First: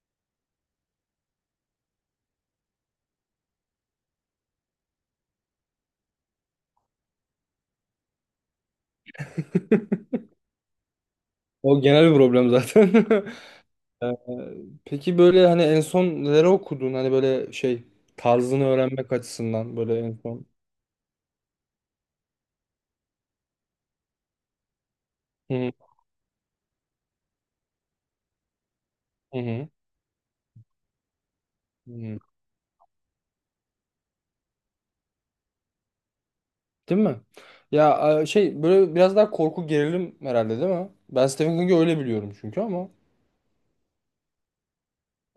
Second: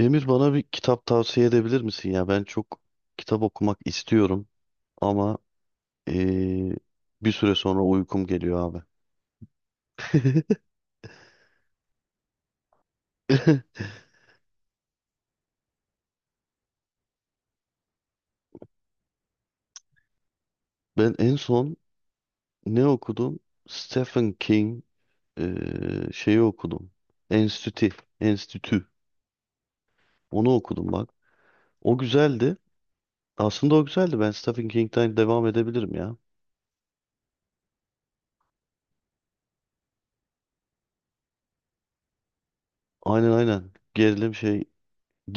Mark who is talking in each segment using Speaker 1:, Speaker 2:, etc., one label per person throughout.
Speaker 1: Emir, bana bir kitap tavsiye edebilir misin ya? Ben çok kitap okumak istiyorum ama eee, bir süre sonra uykum geliyor abi.
Speaker 2: O genel bir problem zaten. Ee, Peki böyle hani en son neleri okudun? Hani böyle şey tarzını öğrenmek açısından böyle en son.
Speaker 1: Ben en son ne okudum? Stephen King
Speaker 2: Hı
Speaker 1: şeyi okudum. Enstitü. Enstitü.
Speaker 2: hı hı.
Speaker 1: Onu okudum bak. O
Speaker 2: Hı.
Speaker 1: güzeldi. Aslında o güzeldi. Ben Stephen King'den devam edebilirim ya.
Speaker 2: Değil mi? Ya şey böyle biraz daha korku gerilim herhalde değil mi? Ben Stephen King'i öyle biliyorum çünkü ama.
Speaker 1: Aynen aynen. Gerilim şey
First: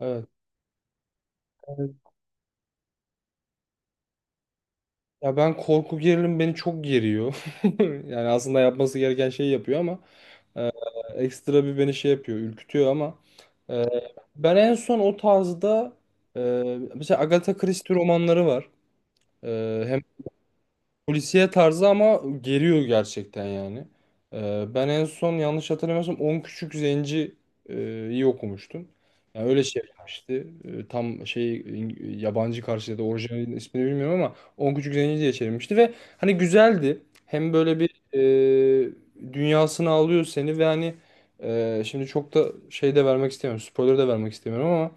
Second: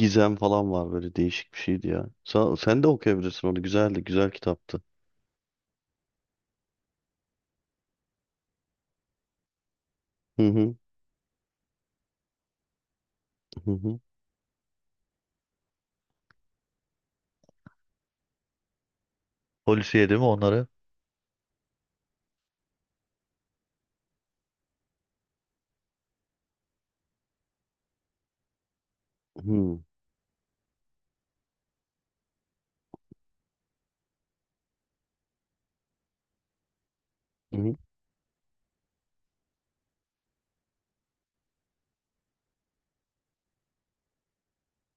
Speaker 2: Evet.
Speaker 1: falan var, böyle değişik bir şeydi
Speaker 2: Evet.
Speaker 1: ya. Sen de okuyabilirsin onu. Güzeldi. Güzel kitaptı.
Speaker 2: Ya ben korku gerilim beni çok geriyor. Yani aslında yapması gereken şeyi yapıyor ama
Speaker 1: Hı
Speaker 2: e,
Speaker 1: hı.
Speaker 2: ekstra bir beni şey yapıyor, ürkütüyor ama
Speaker 1: Hı
Speaker 2: Ee,
Speaker 1: hı.
Speaker 2: ben en son o tarzda mesela Agatha Christie romanları var. Hem
Speaker 1: Polisiye değil mi onları?
Speaker 2: polisiye tarzı ama geriyor gerçekten yani. Ben en son yanlış hatırlamıyorsam 10 Küçük Zenci'yi iyi okumuştum. Yani öyle
Speaker 1: Hmm.
Speaker 2: şey yapmıştı. Tam şey yabancı karşıya da orijinal ismini bilmiyorum ama 10 Küçük Zenci diye çevirmişti ve hani güzeldi. Hem
Speaker 1: Hı hı.
Speaker 2: böyle bir dünyasını alıyor seni ve hani şimdi çok da şey de vermek istemiyorum. Spoiler de vermek istemiyorum ama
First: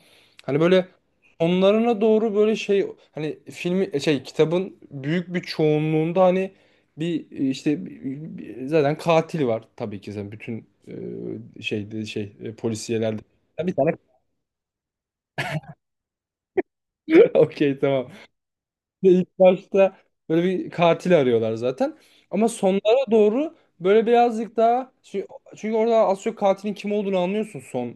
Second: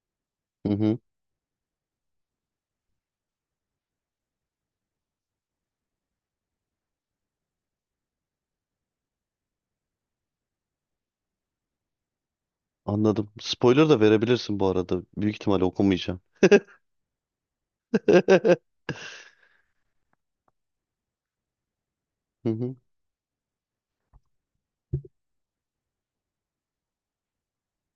Speaker 2: hani
Speaker 1: Hı
Speaker 2: böyle
Speaker 1: hı.
Speaker 2: onlarına doğru böyle şey hani filmi şey kitabın büyük bir çoğunluğunda hani bir işte zaten katil var tabii ki zaten bütün şeyde şey polisiyelerde.
Speaker 1: Anladım.
Speaker 2: Ya bir
Speaker 1: Spoiler
Speaker 2: tane
Speaker 1: da verebilirsin bu arada. Büyük ihtimalle okumayacağım.
Speaker 2: okey tamam. Ve ilk başta böyle bir katil arıyorlar zaten. Ama
Speaker 1: Hı hı.
Speaker 2: sonlara doğru böyle birazcık daha çünkü orada az çok katilin kim olduğunu anlıyorsun son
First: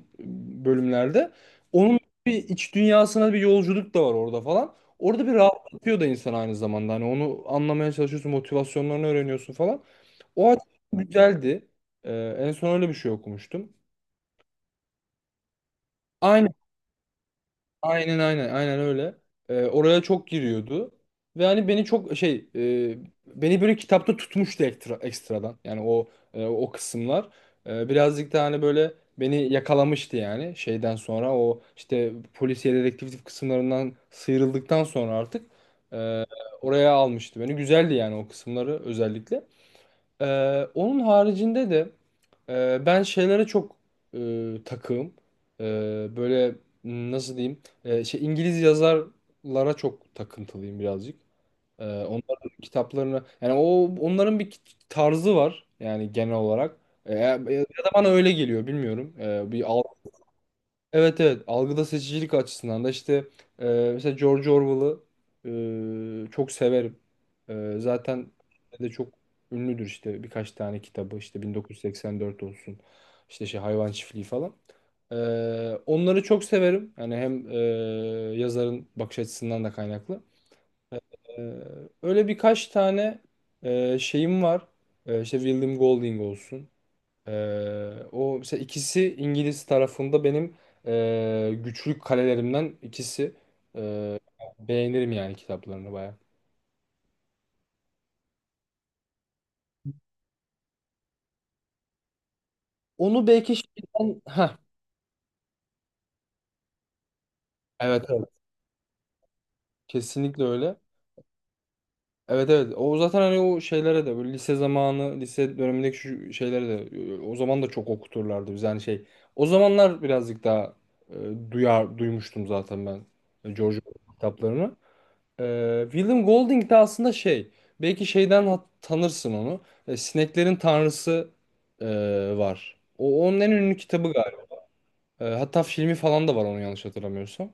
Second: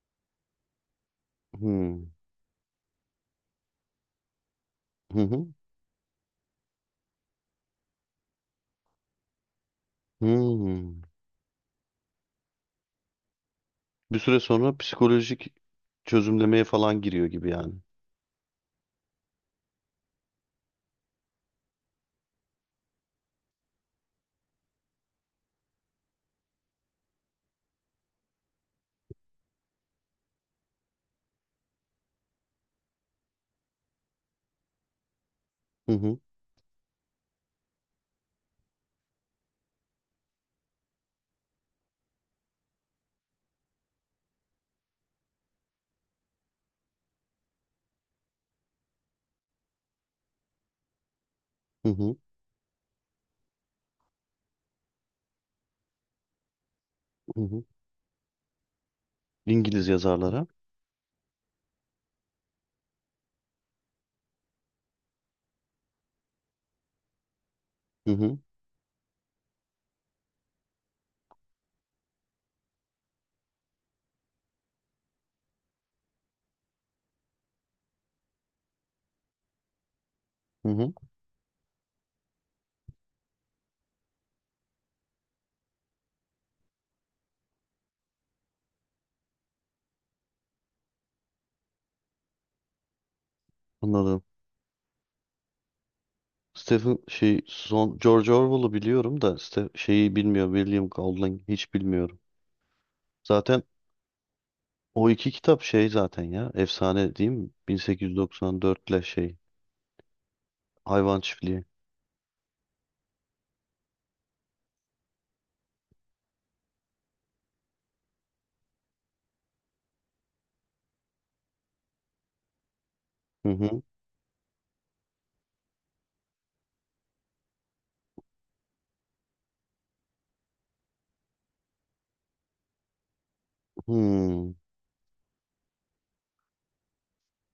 Speaker 2: bölümlerde. Onun
Speaker 1: Hmm.
Speaker 2: bir iç dünyasına bir yolculuk da var orada falan.
Speaker 1: Hı
Speaker 2: Orada bir
Speaker 1: hı.
Speaker 2: rahatlatıyor da insan aynı zamanda. Hani onu anlamaya çalışıyorsun, motivasyonlarını öğreniyorsun falan. O açıdan
Speaker 1: Hmm.
Speaker 2: güzeldi. En son öyle bir şey okumuştum.
Speaker 1: Bir süre sonra psikolojik
Speaker 2: Aynı
Speaker 1: çözümlemeye falan giriyor gibi yani.
Speaker 2: Aynen aynen aynen öyle. Oraya çok giriyordu. Ve hani beni çok şey beni böyle kitapta tutmuştu ekstra, ekstradan. Yani o o kısımlar. Birazcık da hani böyle beni yakalamıştı yani şeyden sonra o işte polisiye dedektif kısımlarından sıyrıldıktan sonra artık
Speaker 1: Hı hı.
Speaker 2: e, oraya almıştı beni. Güzeldi yani o kısımları özellikle. Onun haricinde de ben şeylere çok takığım. Böyle nasıl diyeyim? Şey İngiliz yazarlara çok takıntılıyım birazcık.
Speaker 1: Hı hı.
Speaker 2: Onların kitaplarını yani o onların bir tarzı var yani genel olarak. Ya
Speaker 1: Hı
Speaker 2: ya
Speaker 1: hı.
Speaker 2: da bana öyle geliyor bilmiyorum. Bir
Speaker 1: İngiliz yazarlara.
Speaker 2: Evet, evet, algıda seçicilik açısından da işte e, mesela George Orwell'ı çok severim.
Speaker 1: Hı
Speaker 2: Zaten
Speaker 1: hı.
Speaker 2: de çok ünlüdür işte birkaç tane kitabı, işte 1984 olsun, işte şey Hayvan Çiftliği falan. E, Onları çok severim. Yani hem yazarın bakış açısından da kaynaklı.
Speaker 1: Hı hı.
Speaker 2: E, Öyle birkaç tane şeyim var. İşte William Golding olsun. O mesela, ikisi İngiliz tarafında benim güçlü kalelerimden ikisi. Ee,
Speaker 1: Anladım.
Speaker 2: Beğenirim yani kitaplarını baya.
Speaker 1: Stephen şey son George Orwell'ı biliyorum da Ste şeyi bilmiyorum. William Golding hiç bilmiyorum.
Speaker 2: Onu belki
Speaker 1: Zaten
Speaker 2: şeyden... Heh,
Speaker 1: o iki kitap şey zaten ya, efsane değil mi?
Speaker 2: evet, evet.
Speaker 1: 1894 ile şey
Speaker 2: Kesinlikle öyle.
Speaker 1: Hayvan çiftliği.
Speaker 2: Evet, evet. O zaten hani o şeylere de böyle lise zamanı, lise dönemindeki şu şeylere de o zaman da çok okuturlardı biz. Yani şey o zamanlar birazcık daha duyar duymuştum zaten ben
Speaker 1: Hı
Speaker 2: George
Speaker 1: hı.
Speaker 2: Orwell kitaplarını. William Golding de aslında şey, belki şeyden tanırsın onu. Sineklerin Tanrısı e, var. O onun en ünlü kitabı galiba.
Speaker 1: Hmm.
Speaker 2: Hatta filmi falan da var onu yanlış hatırlamıyorsam.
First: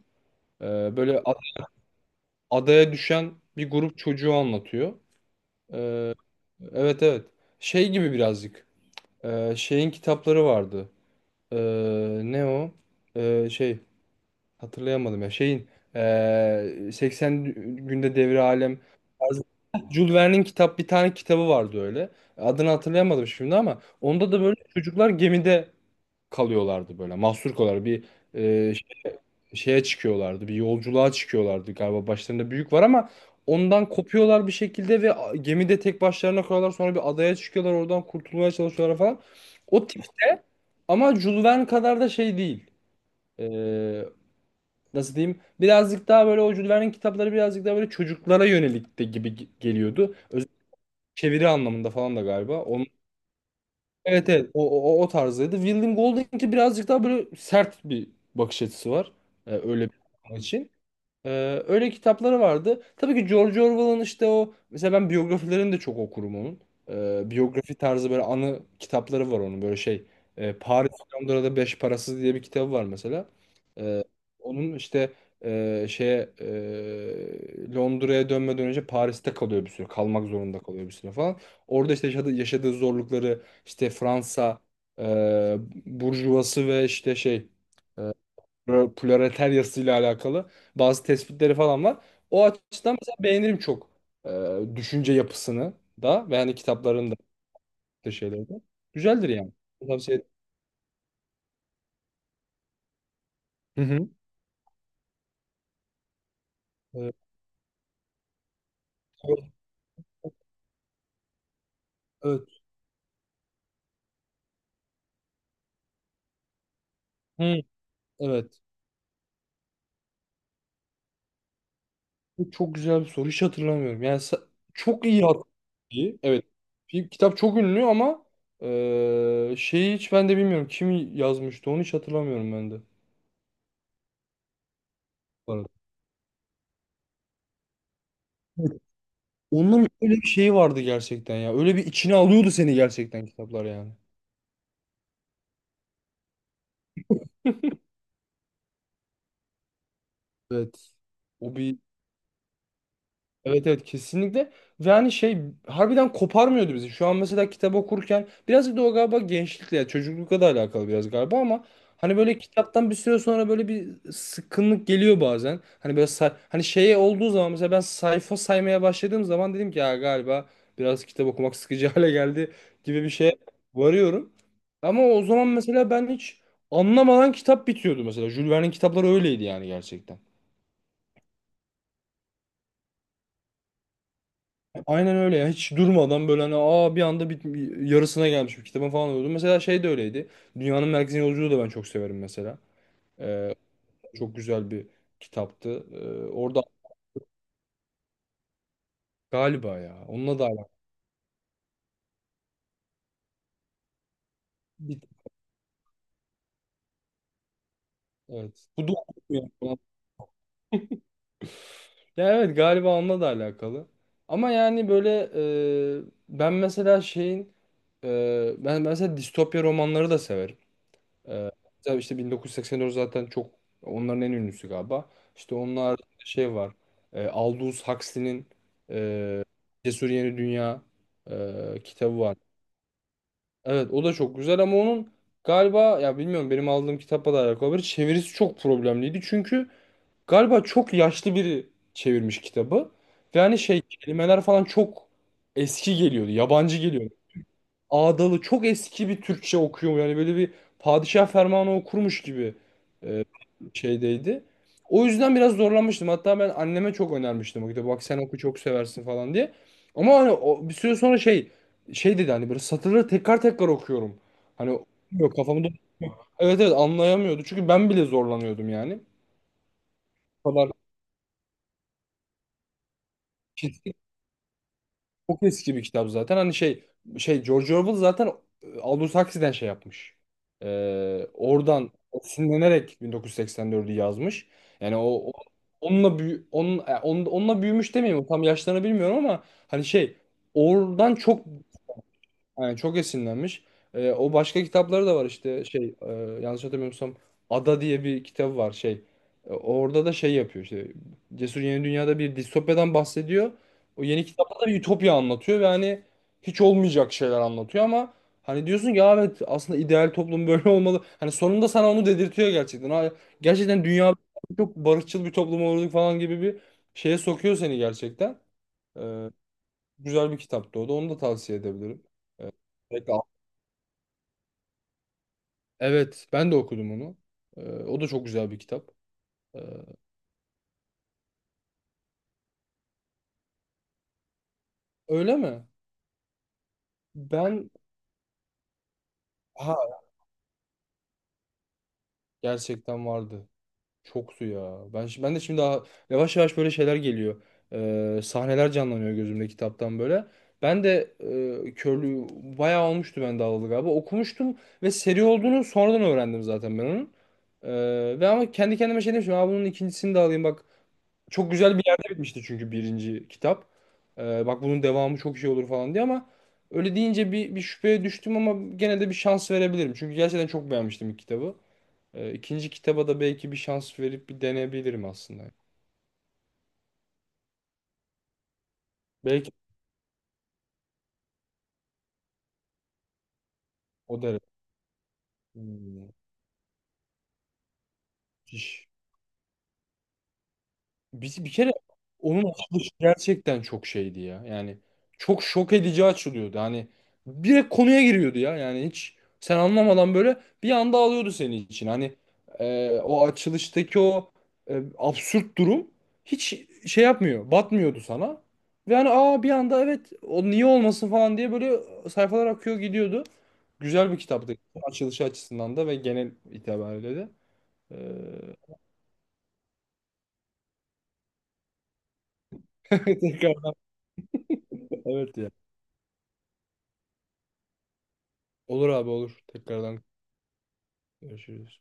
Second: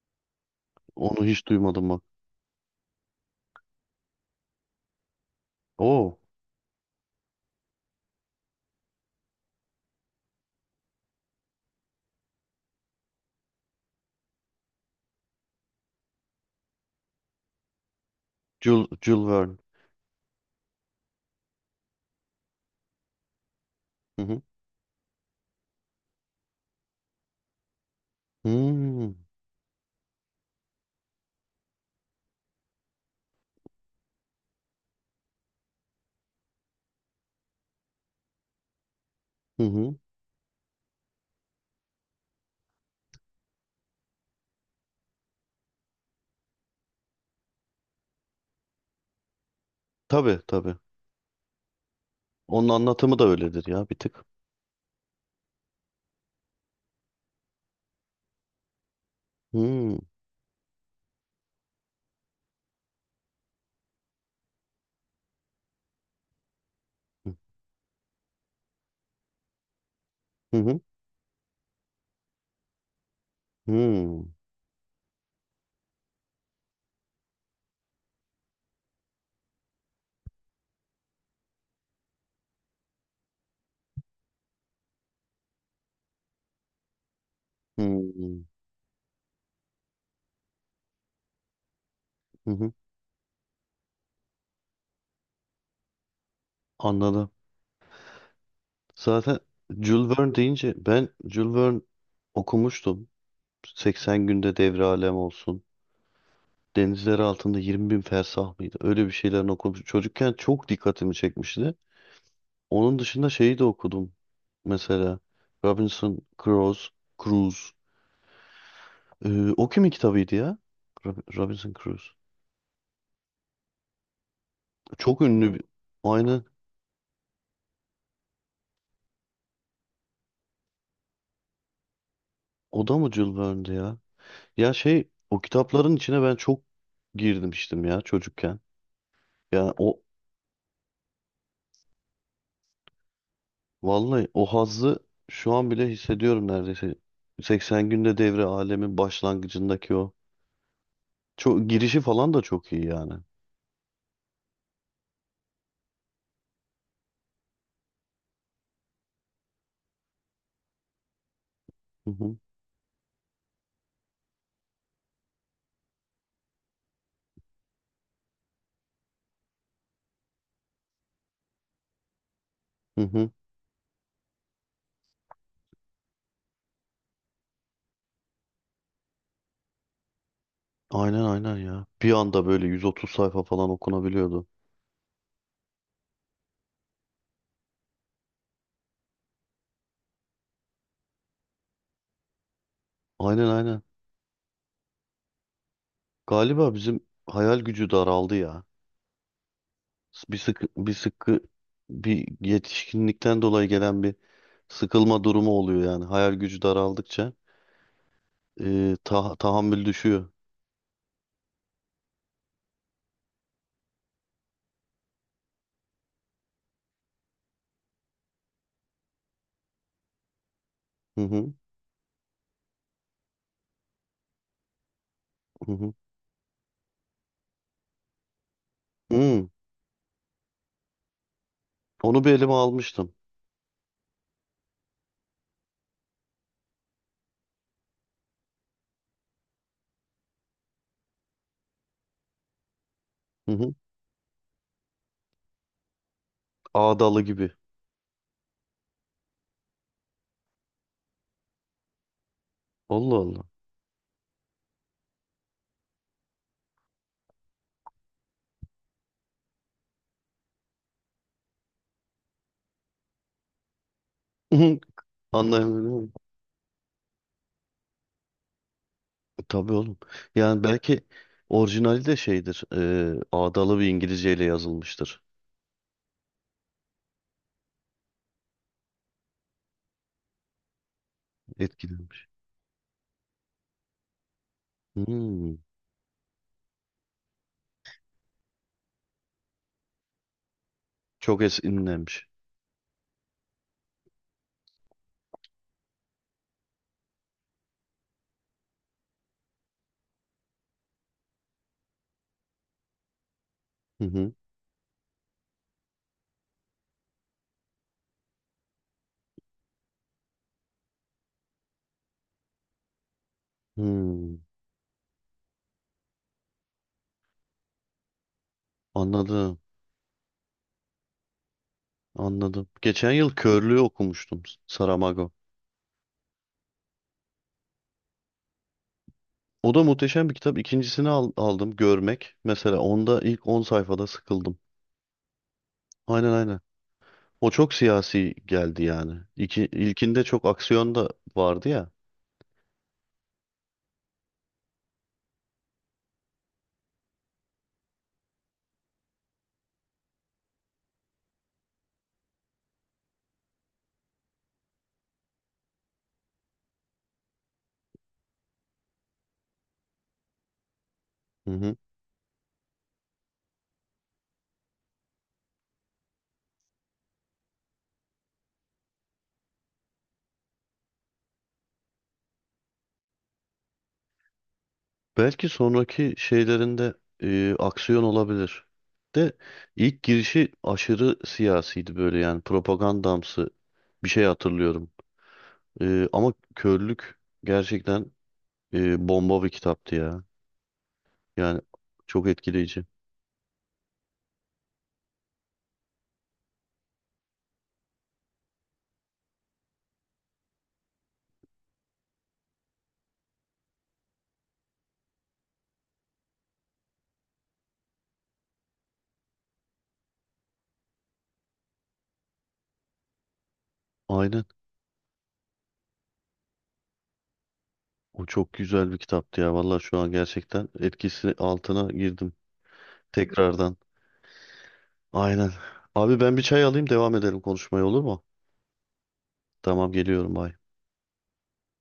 Speaker 2: E, böyle
Speaker 1: Onu
Speaker 2: ad-
Speaker 1: hiç duymadım bak.
Speaker 2: adaya düşen bir grup çocuğu anlatıyor. E,
Speaker 1: Oo.
Speaker 2: evet, evet. Şey gibi birazcık. Şeyin kitapları vardı. E, Ne o? Şey. Hatırlayamadım ya. Şeyin 80 günde devri alem
Speaker 1: Jules, Jules
Speaker 2: tarzı-
Speaker 1: Verne.
Speaker 2: Jules Verne'in bir tane kitabı vardı öyle. Adını hatırlayamadım şimdi ama
Speaker 1: Hı
Speaker 2: onda da
Speaker 1: hı.
Speaker 2: böyle çocuklar gemide kalıyorlardı böyle. Mahsur kalıyorlar. Bir eee,
Speaker 1: Hmm.
Speaker 2: ş- şeye çıkıyorlardı. Bir yolculuğa çıkıyorlardı galiba. Başlarında büyük var ama ondan kopuyorlar bir şekilde ve gemide tek başlarına kalıyorlar. Sonra bir adaya çıkıyorlar. Oradan kurtulmaya çalışıyorlar falan.
Speaker 1: Hı
Speaker 2: O
Speaker 1: hı.
Speaker 2: tip ama Jules Verne kadar da şey değil, nasıl diyeyim, birazcık daha böyle o Jules kitapları birazcık daha böyle çocuklara yönelik de gibi geliyordu.
Speaker 1: Tabii
Speaker 2: Özellikle
Speaker 1: tabii.
Speaker 2: çeviri anlamında falan da galiba.
Speaker 1: Onun
Speaker 2: Onun,
Speaker 1: anlatımı da öyledir ya, bir tık.
Speaker 2: evet, evet, o tarzdaydı. William Golding'inki birazcık daha böyle sert bir bakış açısı var. Öyle bir
Speaker 1: Hmm.
Speaker 2: adam için. Öyle kitapları vardı. Tabii ki George Orwell'ın işte o, mesela ben biyografilerini de çok okurum onun. Biyografi tarzı böyle anı kitapları var onun böyle şey.
Speaker 1: Hı hı.
Speaker 2: Paris Londra'da Beş Parasız diye bir kitabı var mesela. Ee,
Speaker 1: Hmm.
Speaker 2: Onun işte şeye Londra'ya dönmeden önce Paris'te kalıyor bir süre. Kalmak zorunda kalıyor bir süre falan. Orada işte yaşadığı zorlukları, işte Fransa e, burjuvası ve işte şey
Speaker 1: Hmm.
Speaker 2: proletaryasıyla alakalı bazı tespitleri falan var. O
Speaker 1: Hı hı.
Speaker 2: açıdan mesela beğenirim çok düşünce yapısını da, ve hani kitapların da
Speaker 1: Anladım.
Speaker 2: yaptığı şeyleri de. Güzeldir
Speaker 1: Zaten
Speaker 2: yani.
Speaker 1: Jules
Speaker 2: Tavsiye ederim.
Speaker 1: Verne deyince, ben Jules Verne okumuştum.
Speaker 2: Hı hı.
Speaker 1: 80 günde devre alem olsun.
Speaker 2: Evet.
Speaker 1: Denizler altında 20 bin fersah mıydı? Öyle bir şeylerin okumuş. Çocukken çok dikkatimi çekmişti.
Speaker 2: Evet.
Speaker 1: Onun dışında şeyi de okudum. Mesela Robinson Crusoe,
Speaker 2: Hı,
Speaker 1: Cruise.
Speaker 2: evet.
Speaker 1: O kimin kitabıydı ya? Robinson Crusoe.
Speaker 2: Bu çok güzel bir soru. Hiç hatırlamıyorum. Yani çok
Speaker 1: Çok
Speaker 2: iyi
Speaker 1: ünlü bir...
Speaker 2: hatırlıyorum.
Speaker 1: Aynı.
Speaker 2: Evet. Bir kitap çok ünlü ama şeyi hiç ben de bilmiyorum. Kim yazmıştı onu hiç hatırlamıyorum ben de.
Speaker 1: O da mı Jules Verne'di ya? Ya şey, o
Speaker 2: Bu arada.
Speaker 1: kitapların içine ben çok girmiştim ya çocukken. Yani
Speaker 2: Onun
Speaker 1: o,
Speaker 2: öyle bir şeyi vardı gerçekten ya. Öyle bir içine alıyordu seni gerçekten kitaplar yani.
Speaker 1: vallahi o hazzı şu an bile hissediyorum neredeyse. 80 günde devre alemin başlangıcındaki o.
Speaker 2: Evet. O
Speaker 1: Çok
Speaker 2: bir
Speaker 1: girişi falan da çok iyi yani.
Speaker 2: Evet, evet, kesinlikle. Ve hani şey harbiden koparmıyordu bizi. Şu an mesela kitap okurken biraz da o galiba gençlikle ya çocuklukla da alakalı biraz galiba ama
Speaker 1: Hı
Speaker 2: hani
Speaker 1: hı.
Speaker 2: böyle kitaptan bir süre sonra böyle bir sıkkınlık geliyor bazen. Hani böyle hani şeye olduğu zaman, mesela ben sayfa saymaya başladığım zaman dedim ki ya galiba biraz kitap okumak sıkıcı hale geldi
Speaker 1: Hı
Speaker 2: gibi bir
Speaker 1: hı.
Speaker 2: şeye varıyorum. Ama o zaman mesela ben hiç anlamadan kitap bitiyordu mesela. Jules Verne'in kitapları öyleydi yani gerçekten.
Speaker 1: Aynen aynen ya. Bir anda böyle 130 sayfa falan okunabiliyordu.
Speaker 2: Aynen öyle ya. Hiç durmadan böyle hani aa bir anda yarısına gelmiş bir kitabın falan oldu. Mesela şey de öyleydi. Dünyanın Merkezine Yolculuğu da ben çok severim mesela.
Speaker 1: Aynen
Speaker 2: Ee,
Speaker 1: aynen.
Speaker 2: Çok güzel bir kitaptı. Orada
Speaker 1: Galiba bizim hayal gücü daraldı ya.
Speaker 2: galiba ya.
Speaker 1: Bir
Speaker 2: Onunla da
Speaker 1: sıkı
Speaker 2: alakalı.
Speaker 1: bir sıkı, bir yetişkinlikten dolayı gelen bir
Speaker 2: Bir-
Speaker 1: sıkılma durumu oluyor yani. Hayal gücü daraldıkça
Speaker 2: evet. Bu da,
Speaker 1: tahammül düşüyor.
Speaker 2: ya, evet, galiba onunla da alakalı. Ama yani böyle e, ben mesela şeyin ben mesela distopya romanları da severim.
Speaker 1: Hı
Speaker 2: Ee,
Speaker 1: hı
Speaker 2: tabii işte 1984 zaten çok onların en ünlüsü galiba. İşte
Speaker 1: hı hı.
Speaker 2: onlar şey var. Aldous Huxley'nin
Speaker 1: Hmm,
Speaker 2: e, Cesur Yeni Dünya kitabı
Speaker 1: onu bir
Speaker 2: var.
Speaker 1: elime almıştım.
Speaker 2: Evet, o da çok güzel ama onun galiba, ya bilmiyorum, benim aldığım kitapla da alakalı olabilir. Çevirisi çok problemliydi çünkü galiba çok yaşlı biri çevirmiş kitabı. Ve
Speaker 1: Hı
Speaker 2: hani
Speaker 1: hı.
Speaker 2: şey kelimeler falan çok eski geliyordu. Yabancı geliyordu,
Speaker 1: Ağdalı gibi.
Speaker 2: ağdalı çok eski bir Türkçe okuyor. Yani böyle bir padişah fermanı okurmuş gibi
Speaker 1: Allah
Speaker 2: e,
Speaker 1: Allah.
Speaker 2: şeydeydi. O yüzden biraz zorlanmıştım. Hatta ben anneme çok önermiştim o kitabı. Bak sen oku çok seversin falan diye. Ama hani o, bir süre sonra şey dedi hani böyle satırları tekrar tekrar okuyorum. Hani yok kafamda.
Speaker 1: Anlayamıyorum.
Speaker 2: Evet, evet, anlayamıyordu. Çünkü ben bile zorlanıyordum yani.
Speaker 1: Tabii oğlum.
Speaker 2: O
Speaker 1: Yani
Speaker 2: kadar
Speaker 1: belki orijinali de şeydir. Ağdalı bir İngilizceyle yazılmıştır.
Speaker 2: çok eski bir kitap zaten. Hani şey George Orwell zaten Aldous Huxley'den şey yapmış. Oradan
Speaker 1: Etkilenmiş.
Speaker 2: esinlenerek 1984'ü yazmış. Yani
Speaker 1: Hmm.
Speaker 2: onunla onun, onunla büyümüş demeyeyim. Tam yaşlarını bilmiyorum ama hani şey oradan çok,
Speaker 1: Çok esinlenmiş.
Speaker 2: yani çok esinlenmiş. O başka kitapları da var işte şey yanlış hatırlamıyorsam Ada diye bir kitabı var şey. Orada da şey yapıyor, işte Cesur Yeni Dünya'da bir distopyadan bahsediyor.
Speaker 1: Hı
Speaker 2: O yeni
Speaker 1: hı.
Speaker 2: kitapta da bir ütopya anlatıyor ve hani hiç olmayacak şeyler anlatıyor ama hani diyorsun ki "Ya evet aslında ideal toplum böyle olmalı." Hani sonunda sana onu dedirtiyor gerçekten. Ha, gerçekten dünya
Speaker 1: Hmm.
Speaker 2: çok barışçıl bir toplum olurduk falan gibi bir şeye sokuyor seni gerçekten. Ee,
Speaker 1: Anladım.
Speaker 2: Güzel bir kitaptı o da, onu da tavsiye edebilirim.
Speaker 1: Anladım. Geçen
Speaker 2: Peki.
Speaker 1: yıl Körlüğü okumuştum. Saramago.
Speaker 2: Evet, ben de okudum onu. O da çok güzel bir kitap. Ee,
Speaker 1: O da muhteşem bir kitap. Aldım. Görmek. Mesela onda ilk 10 sayfada sıkıldım.
Speaker 2: Öyle mi?
Speaker 1: Aynen aynen. O
Speaker 2: Ben
Speaker 1: çok siyasi geldi yani. İki,
Speaker 2: ha,
Speaker 1: ilkinde çok aksiyon da vardı ya.
Speaker 2: gerçekten vardı. Çoktu ya. Ben ben de şimdi daha yavaş yavaş böyle şeyler geliyor. Sahneler canlanıyor gözümde kitaptan böyle. Ben de körlüğü bayağı olmuştu ben de alalı galiba. Okumuştum ve seri olduğunu sonradan öğrendim zaten ben onun. Ve ama kendi kendime şey demiştim. Aa, bunun ikincisini de alayım bak.
Speaker 1: Hı
Speaker 2: Çok
Speaker 1: hı.
Speaker 2: güzel bir yerde bitmişti çünkü birinci kitap. Bak bunun devamı çok şey olur falan diye ama öyle deyince bir şüpheye düştüm ama gene de bir şans verebilirim. Çünkü gerçekten çok beğenmiştim ilk kitabı. İkinci kitaba da belki bir şans verip bir deneyebilirim aslında.
Speaker 1: Belki sonraki şeylerinde aksiyon olabilir. De
Speaker 2: Belki
Speaker 1: ilk girişi aşırı siyasiydi, böyle yani propagandamsı bir
Speaker 2: o
Speaker 1: şey
Speaker 2: derece.
Speaker 1: hatırlıyorum.
Speaker 2: Hmm,
Speaker 1: Ama körlük gerçekten
Speaker 2: müthiş.
Speaker 1: bomba bir kitaptı ya.
Speaker 2: Biz bir
Speaker 1: Yani
Speaker 2: kere
Speaker 1: çok
Speaker 2: onun
Speaker 1: etkileyici.
Speaker 2: açılışı gerçekten çok şeydi ya. Yani çok şok edici açılıyordu. Hani direkt konuya giriyordu ya. Yani hiç sen anlamadan böyle bir anda alıyordu senin için. Hani o açılıştaki o absürt durum hiç şey yapmıyor. Batmıyordu sana. Ve hani aa bir anda evet o niye olmasın falan diye böyle sayfalar akıyor gidiyordu. Güzel bir
Speaker 1: Aynen.
Speaker 2: kitaptı. Açılışı açısından da ve genel itibariyle de.
Speaker 1: O çok güzel bir kitaptı ya. Vallahi şu an gerçekten etkisi altına girdim.
Speaker 2: Tekrardan,
Speaker 1: Tekrardan.
Speaker 2: evet
Speaker 1: Aynen.
Speaker 2: ya.
Speaker 1: Abi, ben bir çay alayım, devam edelim konuşmaya, olur mu?
Speaker 2: Olur abi olur.
Speaker 1: Tamam,
Speaker 2: Tekrardan
Speaker 1: geliyorum. Bye.
Speaker 2: görüşürüz.